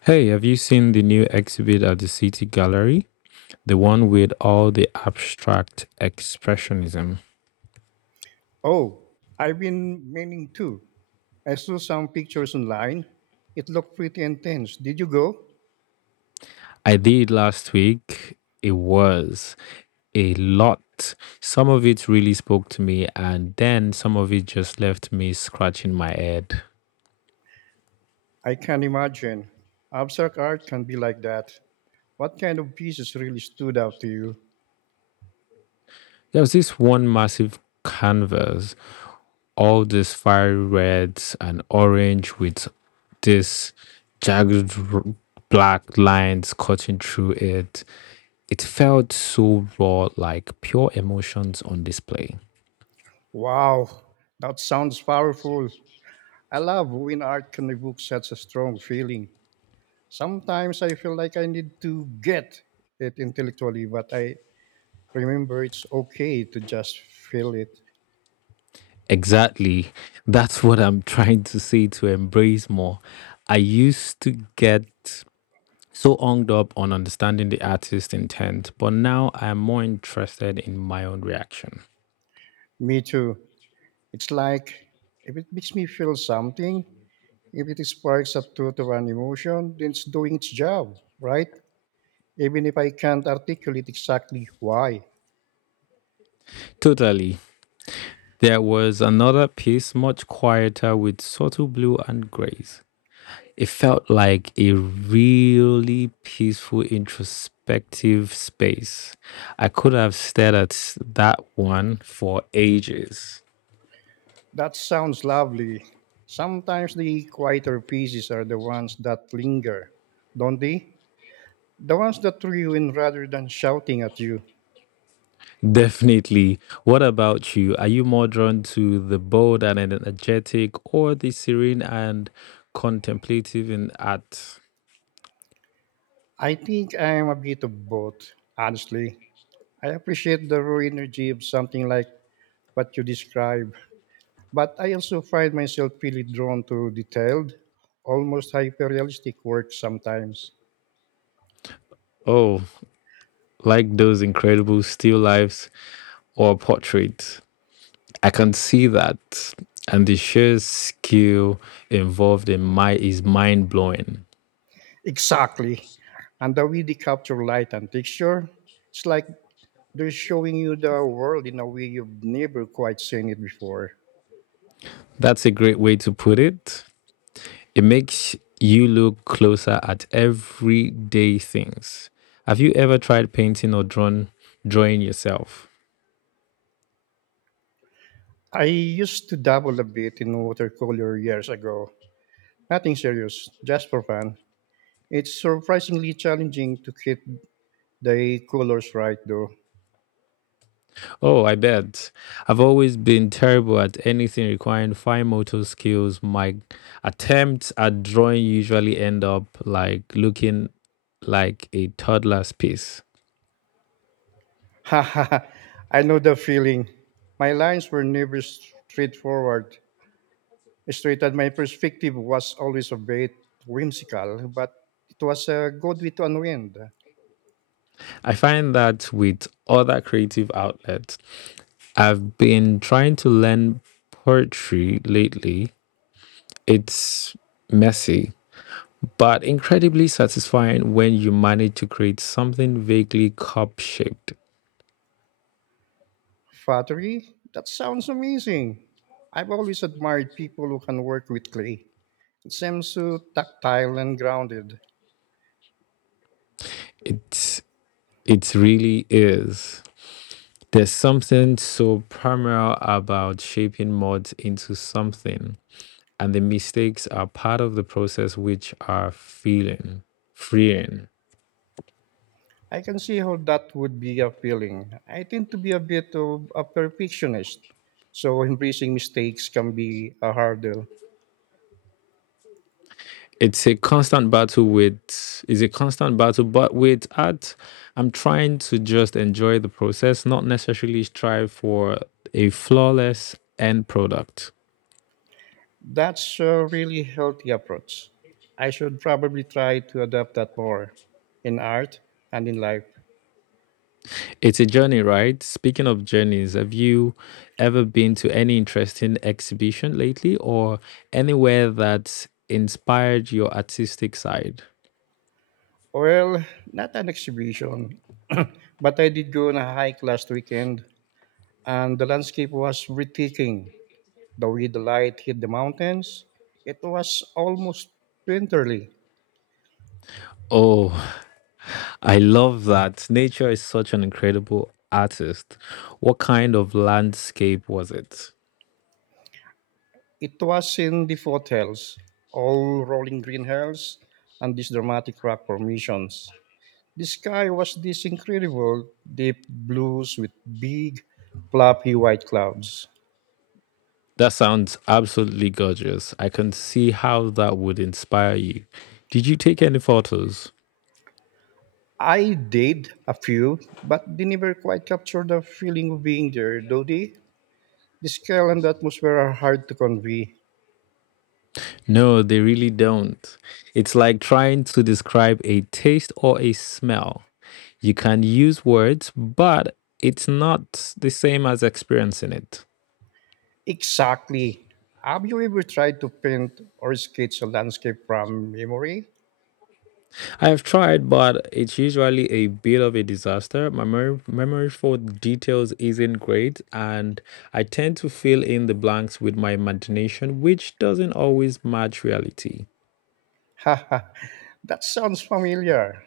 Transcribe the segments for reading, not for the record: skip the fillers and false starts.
Hey, have you seen the new exhibit at the City Gallery? The one with all the abstract expressionism. Oh, I've been meaning to. I saw some pictures online. It looked pretty intense. Did you go? I did last week. It was a lot. Some of it really spoke to me, and then some of it just left me scratching my head. I can imagine. Abstract art can be like that. What kind of pieces really stood out to you? There was this one massive canvas, all these fiery reds and orange with this jagged r- black lines cutting through it. It felt so raw, like pure emotions on display. Wow, that sounds powerful. I love when art can evoke such a strong feeling. Sometimes I feel like I need to get it intellectually, but I remember it's okay to just feel it. Exactly. That's what I'm trying to say to embrace more. I used to get so hung up on understanding the artist's intent, but now I am more interested in my own reaction. Me too. It's like if it makes me feel something, if it sparks a thought or an emotion, then it's doing its job, right? Even if I can't articulate exactly why. Totally. There was another piece, much quieter, with subtle blue and grays. It felt like a really peaceful, introspective space. I could have stared at that one for ages. That sounds lovely. Sometimes the quieter pieces are the ones that linger, don't they? The ones that draw you in rather than shouting at you. Definitely. What about you? Are you more drawn to the bold and energetic or the serene and contemplative in art? I think I am a bit of both, honestly. I appreciate the raw energy of something like what you describe, but I also find myself really drawn to detailed, almost hyper-realistic work sometimes. Oh, like those incredible still lifes or portraits. I can see that. And the sheer skill involved in my is mind blowing. Exactly. And the way they capture light and texture, it's like they're showing you the world in a way you've never quite seen it before. That's a great way to put it. It makes you look closer at everyday things. Have you ever tried painting or drawn drawing yourself? I used to dabble a bit in watercolor years ago. Nothing serious, just for fun. It's surprisingly challenging to get the colors right though. Oh, I bet. I've always been terrible at anything requiring fine motor skills. My attempts at drawing usually end up like looking like a toddler's piece. Ha ha ha. I know the feeling. My lines were never straightforward. Straight and my perspective was always a bit whimsical, but it was a good way to unwind. I find that with other creative outlets, I've been trying to learn poetry lately. It's messy, but incredibly satisfying when you manage to create something vaguely cup shaped. Pottery? That sounds amazing. I've always admired people who can work with clay. It seems so tactile and grounded. It's it really is. There's something so primal about shaping mods into something, and the mistakes are part of the process which are feeling freeing. I can see how that would be appealing. I tend to be a bit of a perfectionist, so embracing mistakes can be a hurdle. it's a constant battle with it's a constant battle but with art, I'm trying to just enjoy the process, not necessarily strive for a flawless end product. That's a really healthy approach. I should probably try to adopt that more in art and in life. It's a journey, right? Speaking of journeys, have you ever been to any interesting exhibition lately or anywhere that inspired your artistic side? Well, not an exhibition, but I did go on a hike last weekend and the landscape was breathtaking. The way the light hit the mountains, it was almost painterly. Oh, I love that. Nature is such an incredible artist. What kind of landscape was it? It was in the foothills, all rolling green hills and these dramatic rock formations. The sky was this incredible deep blues with big, fluffy white clouds. That sounds absolutely gorgeous. I can see how that would inspire you. Did you take any photos? I did a few, but they never quite captured the feeling of being there, do they? The scale and the atmosphere are hard to convey. No, they really don't. It's like trying to describe a taste or a smell. You can use words, but it's not the same as experiencing it. Exactly. Have you ever tried to paint or sketch a landscape from memory? I've tried, but it's usually a bit of a disaster. My memory for details isn't great, and I tend to fill in the blanks with my imagination, which doesn't always match reality. Haha, that sounds familiar.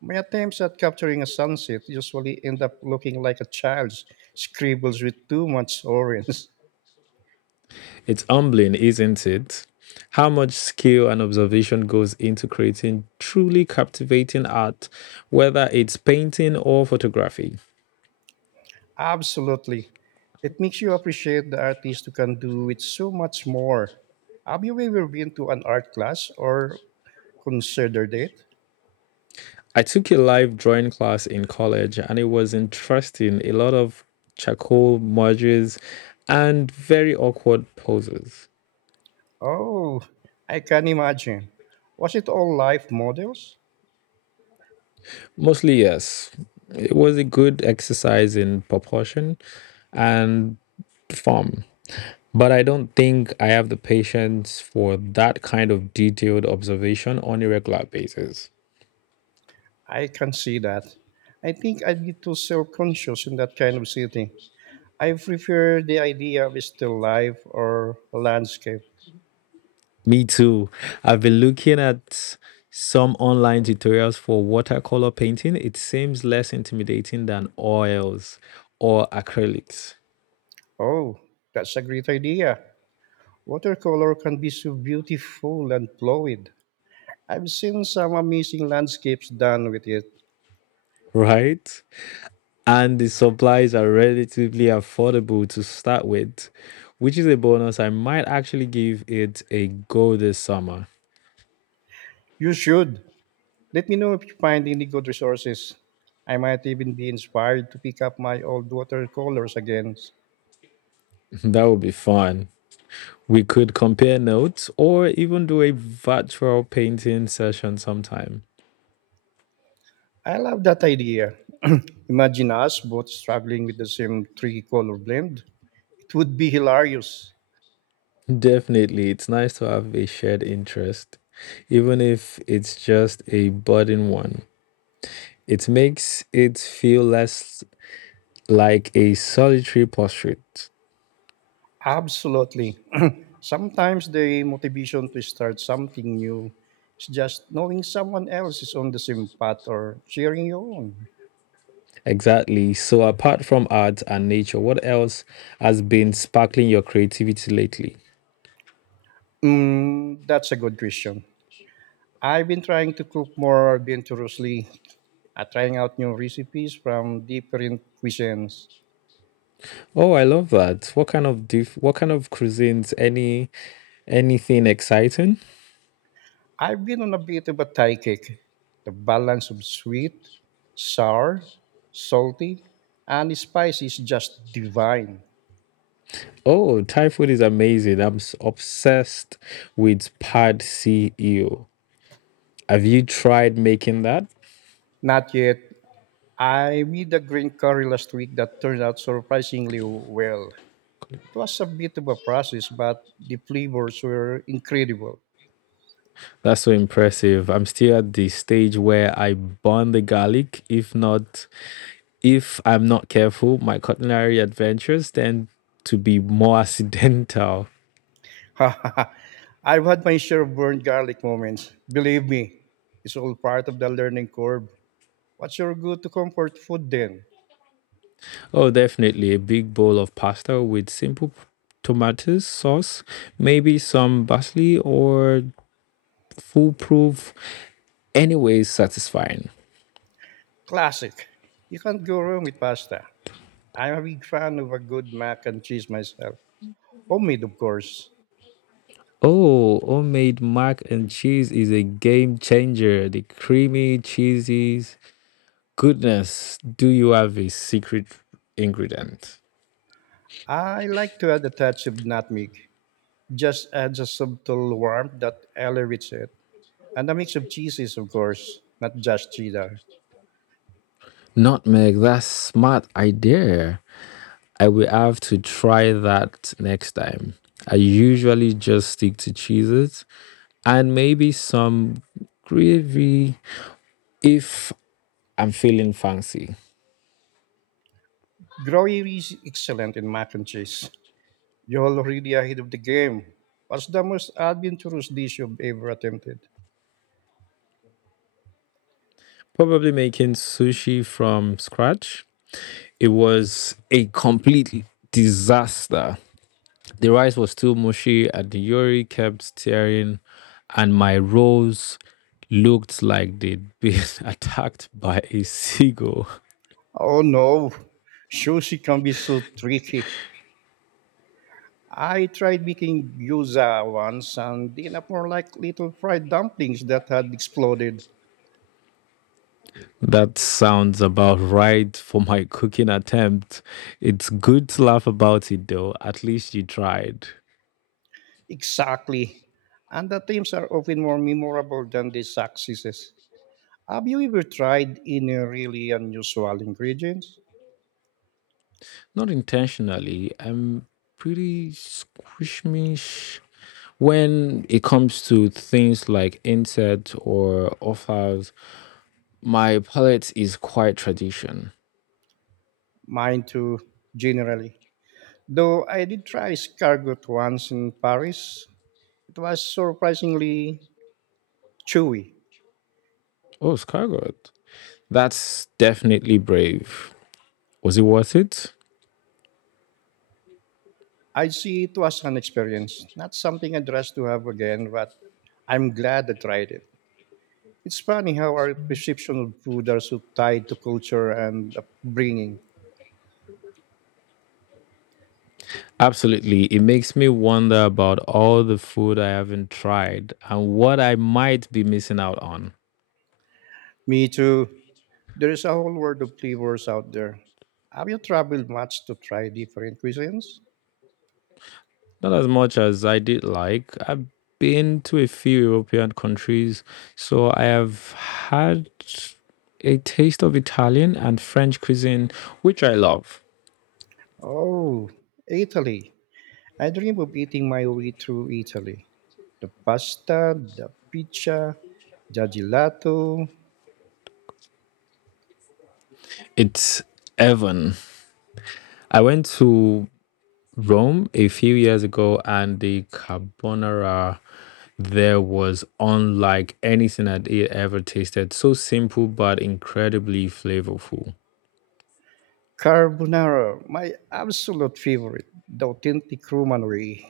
My attempts at capturing a sunset usually end up looking like a child's scribbles with too much orange. It's humbling, isn't it? How much skill and observation goes into creating truly captivating art, whether it's painting or photography. Absolutely. It makes you appreciate the artist who can do it so much more. Have you ever been to an art class or considered it? I took a live drawing class in college and it was interesting. A lot of charcoal merges and very awkward poses. Oh, I can imagine. Was it all live models? Mostly, yes. It was a good exercise in proportion and form. But I don't think I have the patience for that kind of detailed observation on a regular basis. I can see that. I think I'd be too self conscious in that kind of setting. I prefer the idea of still life or landscape. Me too. I've been looking at some online tutorials for watercolor painting. It seems less intimidating than oils or acrylics, Oh, that's a great idea. Watercolor can be so beautiful and fluid. I've seen some amazing landscapes done with it. right? And the supplies are relatively affordable to start with, which is a bonus. I might actually give it a go this summer. You should. Let me know if you find any good resources. I might even be inspired to pick up my old watercolors again. That would be fun. We could compare notes or even do a virtual painting session sometime. I love that idea. Imagine us both struggling with the same three color blend. It would be hilarious. Definitely, it's nice to have a shared interest, even if it's just a budding one. It makes it feel less like a solitary pursuit. Absolutely. Sometimes the motivation to start something new is just knowing someone else is on the same path or sharing your own. Exactly. So, apart from art and nature, what else has been sparkling your creativity lately? Mm, that's a good question. I've been trying to cook more adventurously, trying out new recipes from different cuisines. Oh, I love that. What kind of what kind of cuisines? Any anything exciting? I've been on a bit of a Thai kick. The balance of sweet, sour, salty, and spicy is just divine. Oh, Thai food is amazing. Obsessed with pad see ew. Have you tried making that? Not yet. I made a green curry last week that turned out surprisingly well. It was a bit of a process, but the flavors were incredible. That's so impressive. I'm still at the stage where I burn the garlic. If I'm not careful, my culinary adventures tend to be more accidental. I've had my share of burned garlic moments. Believe me, it's all part of the learning curve. What's your go-to comfort food then? Oh, definitely a big bowl of pasta with simple tomatoes sauce, maybe some parsley or foolproof. Anyways, satisfying. Classic. You can't go wrong with pasta. I'm a big fan of a good mac and cheese myself. Homemade, of course. Oh, homemade mac and cheese is a game changer. The creamy cheeses goodness, do you have a secret ingredient? I like to add a touch of nutmeg. Just adds a subtle warmth that elevates it. And a mix of cheeses, of course, not just cheddar. Nutmeg, that's smart idea. I will have to try that next time. I usually just stick to cheeses and maybe some gravy if I'm feeling fancy. Gruyere is excellent in mac and cheese. You're already ahead of the game. What's the most adventurous dish you've ever attempted? Probably making sushi from scratch. It was a complete disaster. The rice was still mushy and the Yuri kept staring, and my rolls looked like they'd been attacked by a seagull. Oh no, sushi can be so tricky. I tried making gyoza once and ended up more like little fried dumplings that had exploded. That sounds about right for my cooking attempt. It's good to laugh about it though, at least you tried. Exactly. And the themes are often more memorable than the successes. Have you ever tried any really unusual ingredients? Not intentionally, I'm pretty squishmish when it comes to things like insects or offals. My palate is quite tradition. Mine too, generally. Though I did try escargot once in Paris, it was surprisingly chewy. Oh, Skyguard. That's definitely brave. Was it worth it? I see it was an experience, not something I'd rush to have again, but I'm glad I tried it. It's funny how our perception of food are so tied to culture and upbringing. Absolutely. It makes me wonder about all the food I haven't tried and what I might be missing out on. Me too. There is a whole world of flavors out there. Have you traveled much to try different cuisines? Not as much as I did like. I've been to a few European countries, so I have had a taste of Italian and French cuisine, which I love. Oh, Italy. I dream of eating my way through Italy. The pasta, the pizza, the gelato. It's Evan. I went to Rome a few years ago, and the carbonara there was unlike anything I'd ever tasted. So simple but incredibly flavorful. Carbonara, my absolute favorite, the authentic Roman way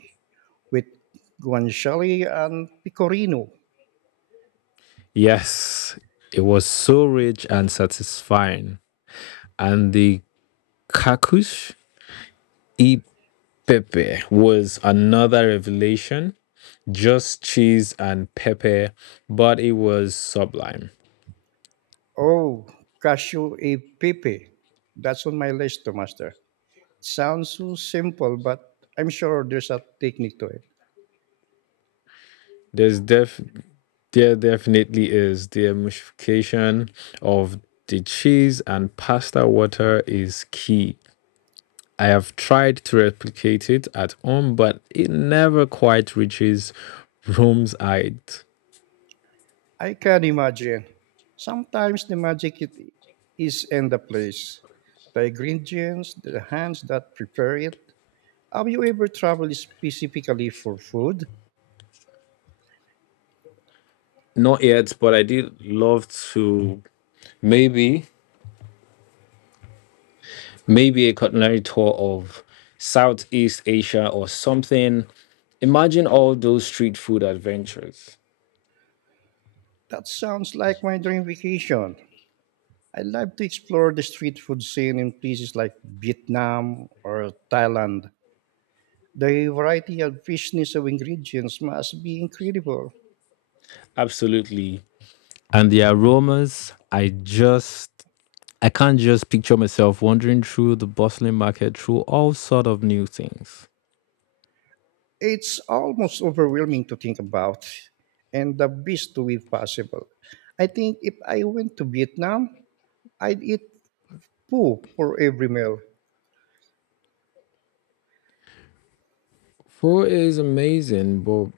with guanciale and pecorino. Yes, it was so rich and satisfying. And the kakush e pepe was another revelation. Just cheese and pepper, but it was sublime. Oh, cashew e pepe. That's on my list to master. Sounds so simple, but I'm sure there's a technique to it. There's def There definitely is. The emulsification of the cheese and pasta water is key. I have tried to replicate it at home, but it never quite reaches Rome's height. I can imagine. Sometimes the magic it is in the place, the ingredients, the hands that prepare it. Have you ever traveled specifically for food? Not yet, but I did love to maybe a culinary tour of Southeast Asia or something. Imagine all those street food adventures. That sounds like my dream vacation. I'd love to explore the street food scene in places like Vietnam or Thailand. The variety and richness of ingredients must be incredible. Absolutely. And the aromas, I can't just picture myself wandering through the bustling market through all sort of new things. It's almost overwhelming to think about, and the best to be possible. I think if I went to Vietnam, I'd eat pho for every meal. Four is amazing, but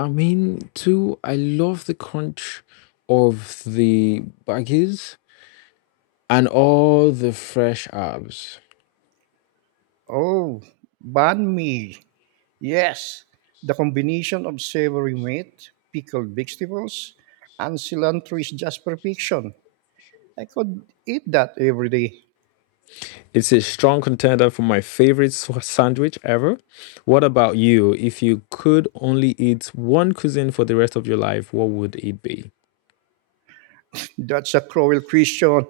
I mean, two, I love the crunch of the baggies and all the fresh herbs. Oh, banh mi. Yes, the combination of savory meat, pickled vegetables, and cilantro is just perfection. I could eat that every day. It's a strong contender for my favorite sandwich ever. What about you? If you could only eat one cuisine for the rest of your life, what would it be? That's a cruel question.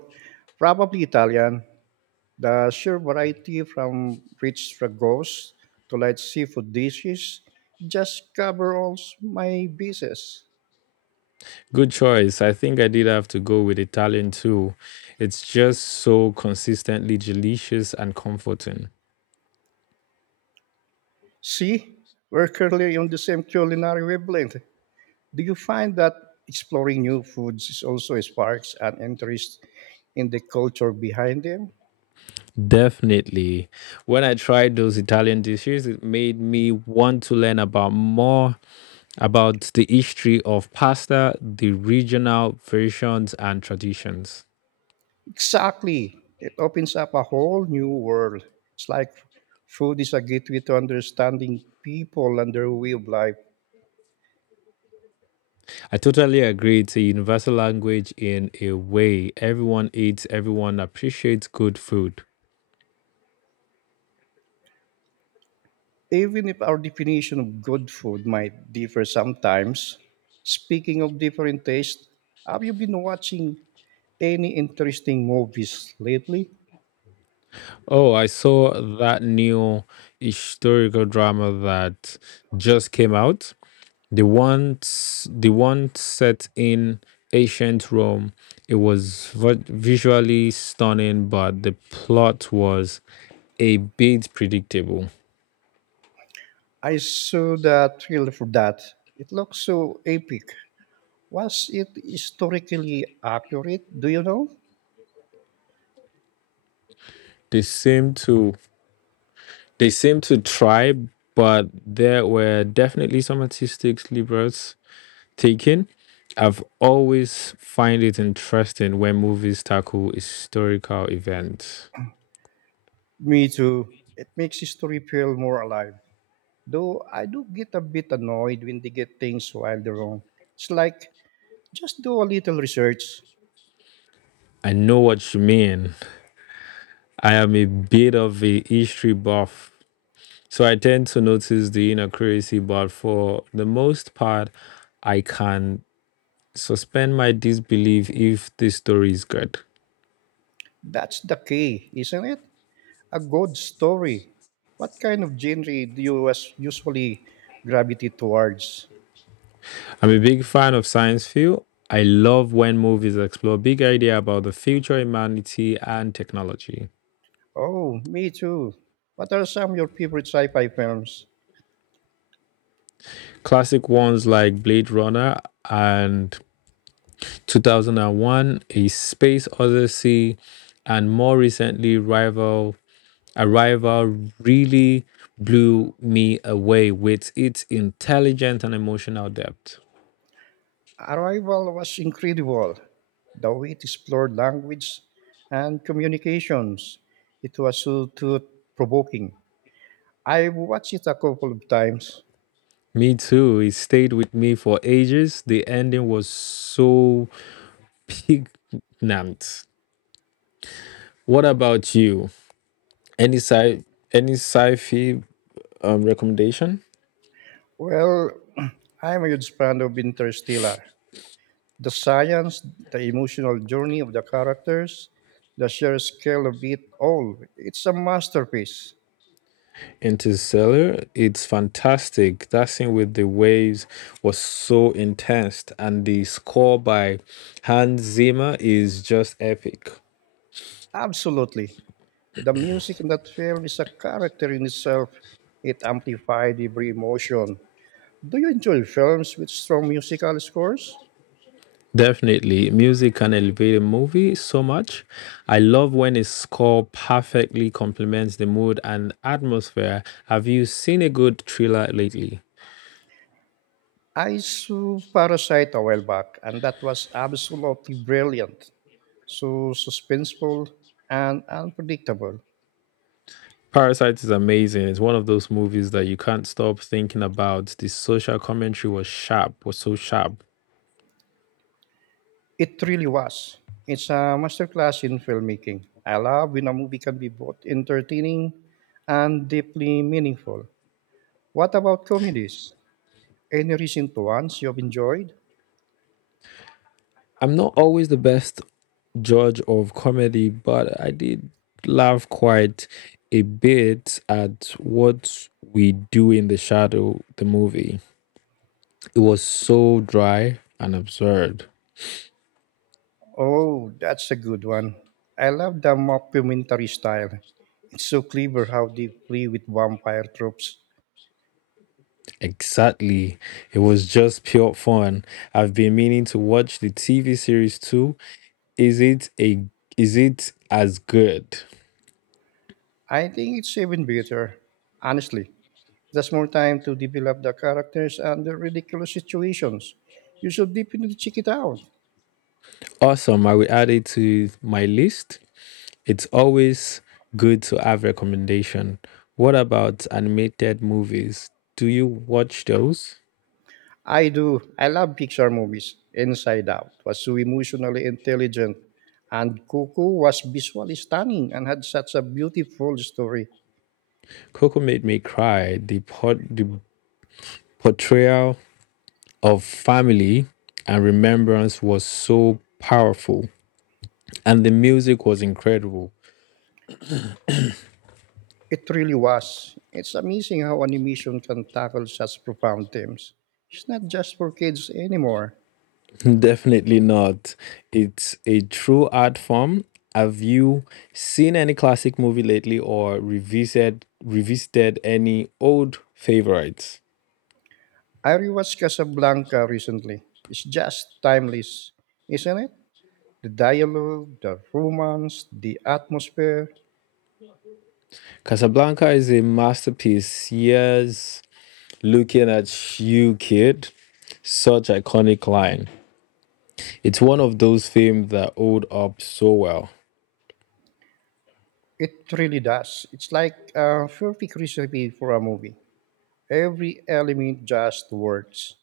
Probably Italian. The sheer variety from rich stragos to light seafood dishes just cover all my bases. Good choice. I think I did have to go with Italian too. It's just so consistently delicious and comforting. See, we're currently on the same culinary wavelength. Do you find that exploring new foods is also sparks an interest and the culture behind them. Definitely. When I tried those Italian dishes, it made me want to learn about more about the history of pasta, the regional versions and traditions. Exactly. It opens up a whole new world. It's like food is a gateway to understanding people and their way of life. I totally agree. It's a universal language in a way. Everyone eats, everyone appreciates good food. Even if our definition of good food might differ sometimes, speaking of different tastes, have you been watching any interesting movies lately? Oh, I saw that new historical drama that just came out. The one set in ancient Rome. It was visually stunning, but the plot was a bit predictable. I saw that trailer for that. It looks so epic. Was it historically accurate? Do you know? They seemed to they seemed to try, but there were definitely some artistic liberties taken. I've always find it interesting when movies tackle historical events. Me too. It makes history feel more alive. Though I do get a bit annoyed when they get things wildly wrong. It's like, just do a little research. I know what you mean. I am a bit of a history buff, so I tend to notice the inaccuracy, but for the most part, I can suspend my disbelief if the story is good. That's the key, isn't it? A good story. What kind of genre do you usually gravitate towards? I'm a big fan of science fiction. I love when movies explore big idea about the future, humanity, and technology. Oh, me too. What are some of your favorite sci fi films? Classic ones like Blade Runner and 2001, A Space Odyssey, and more recently, Rival. Arrival really blew me away with its intelligent and emotional depth. Arrival was incredible. Though it explored language and communications, it was so thought-provoking. I watched it a couple of times. Me too. It stayed with me for ages. The ending was so poignant. What about you? Any sci any sci-fi recommendation? Well, I'm a huge fan of Interstellar. The science, the emotional journey of the characters, the sheer scale of it all. It's a masterpiece. Interstellar, it's fantastic. That scene with the waves was so intense, and the score by Hans Zimmer is just epic. Absolutely. The music in that film is a character in itself. It amplified every emotion. Do you enjoy films with strong musical scores? Definitely, music can elevate a movie so much. I love when a score perfectly complements the mood and atmosphere. Have you seen a good thriller lately? I saw Parasite a while back, and that was absolutely brilliant. So suspenseful and unpredictable. Parasite is amazing. It's one of those movies that you can't stop thinking about. The social commentary was sharp, was so sharp. It really was. It's a masterclass in filmmaking. I love when a movie can be both entertaining and deeply meaningful. What about comedies? Any recent ones you've enjoyed? I'm not always the best judge of comedy, but I did laugh quite a bit at what we do in the shadow, the movie. It was so dry and absurd. Oh, that's a good one. I love the mockumentary style. It's so clever how they play with vampire tropes. Exactly. It was just pure fun. I've been meaning to watch the TV series too. Is it a is it as good? I think it's even better. Honestly, there's more time to develop the characters and the ridiculous situations. You should definitely check it out. Awesome. I will add it to my list. It's always good to have recommendation. What about animated movies? Do you watch those? I do. I love Pixar movies. Inside Out was so emotionally intelligent, and Coco was visually stunning and had such a beautiful story. Coco made me cry. The portrayal of family and remembrance was so powerful, and the music was incredible. It really was. It's amazing how animation can tackle such profound themes. It's not just for kids anymore. Definitely not. It's a true art form. Have you seen any classic movie lately, or revisited any old favorites? I rewatched Casablanca recently. It's just timeless, isn't it? The dialogue, the romance, the atmosphere. Casablanca is a masterpiece. Here's looking at you, kid. Such iconic line. It's one of those films that hold up so well. It really does. It's like a perfect recipe for a movie. Every element just works.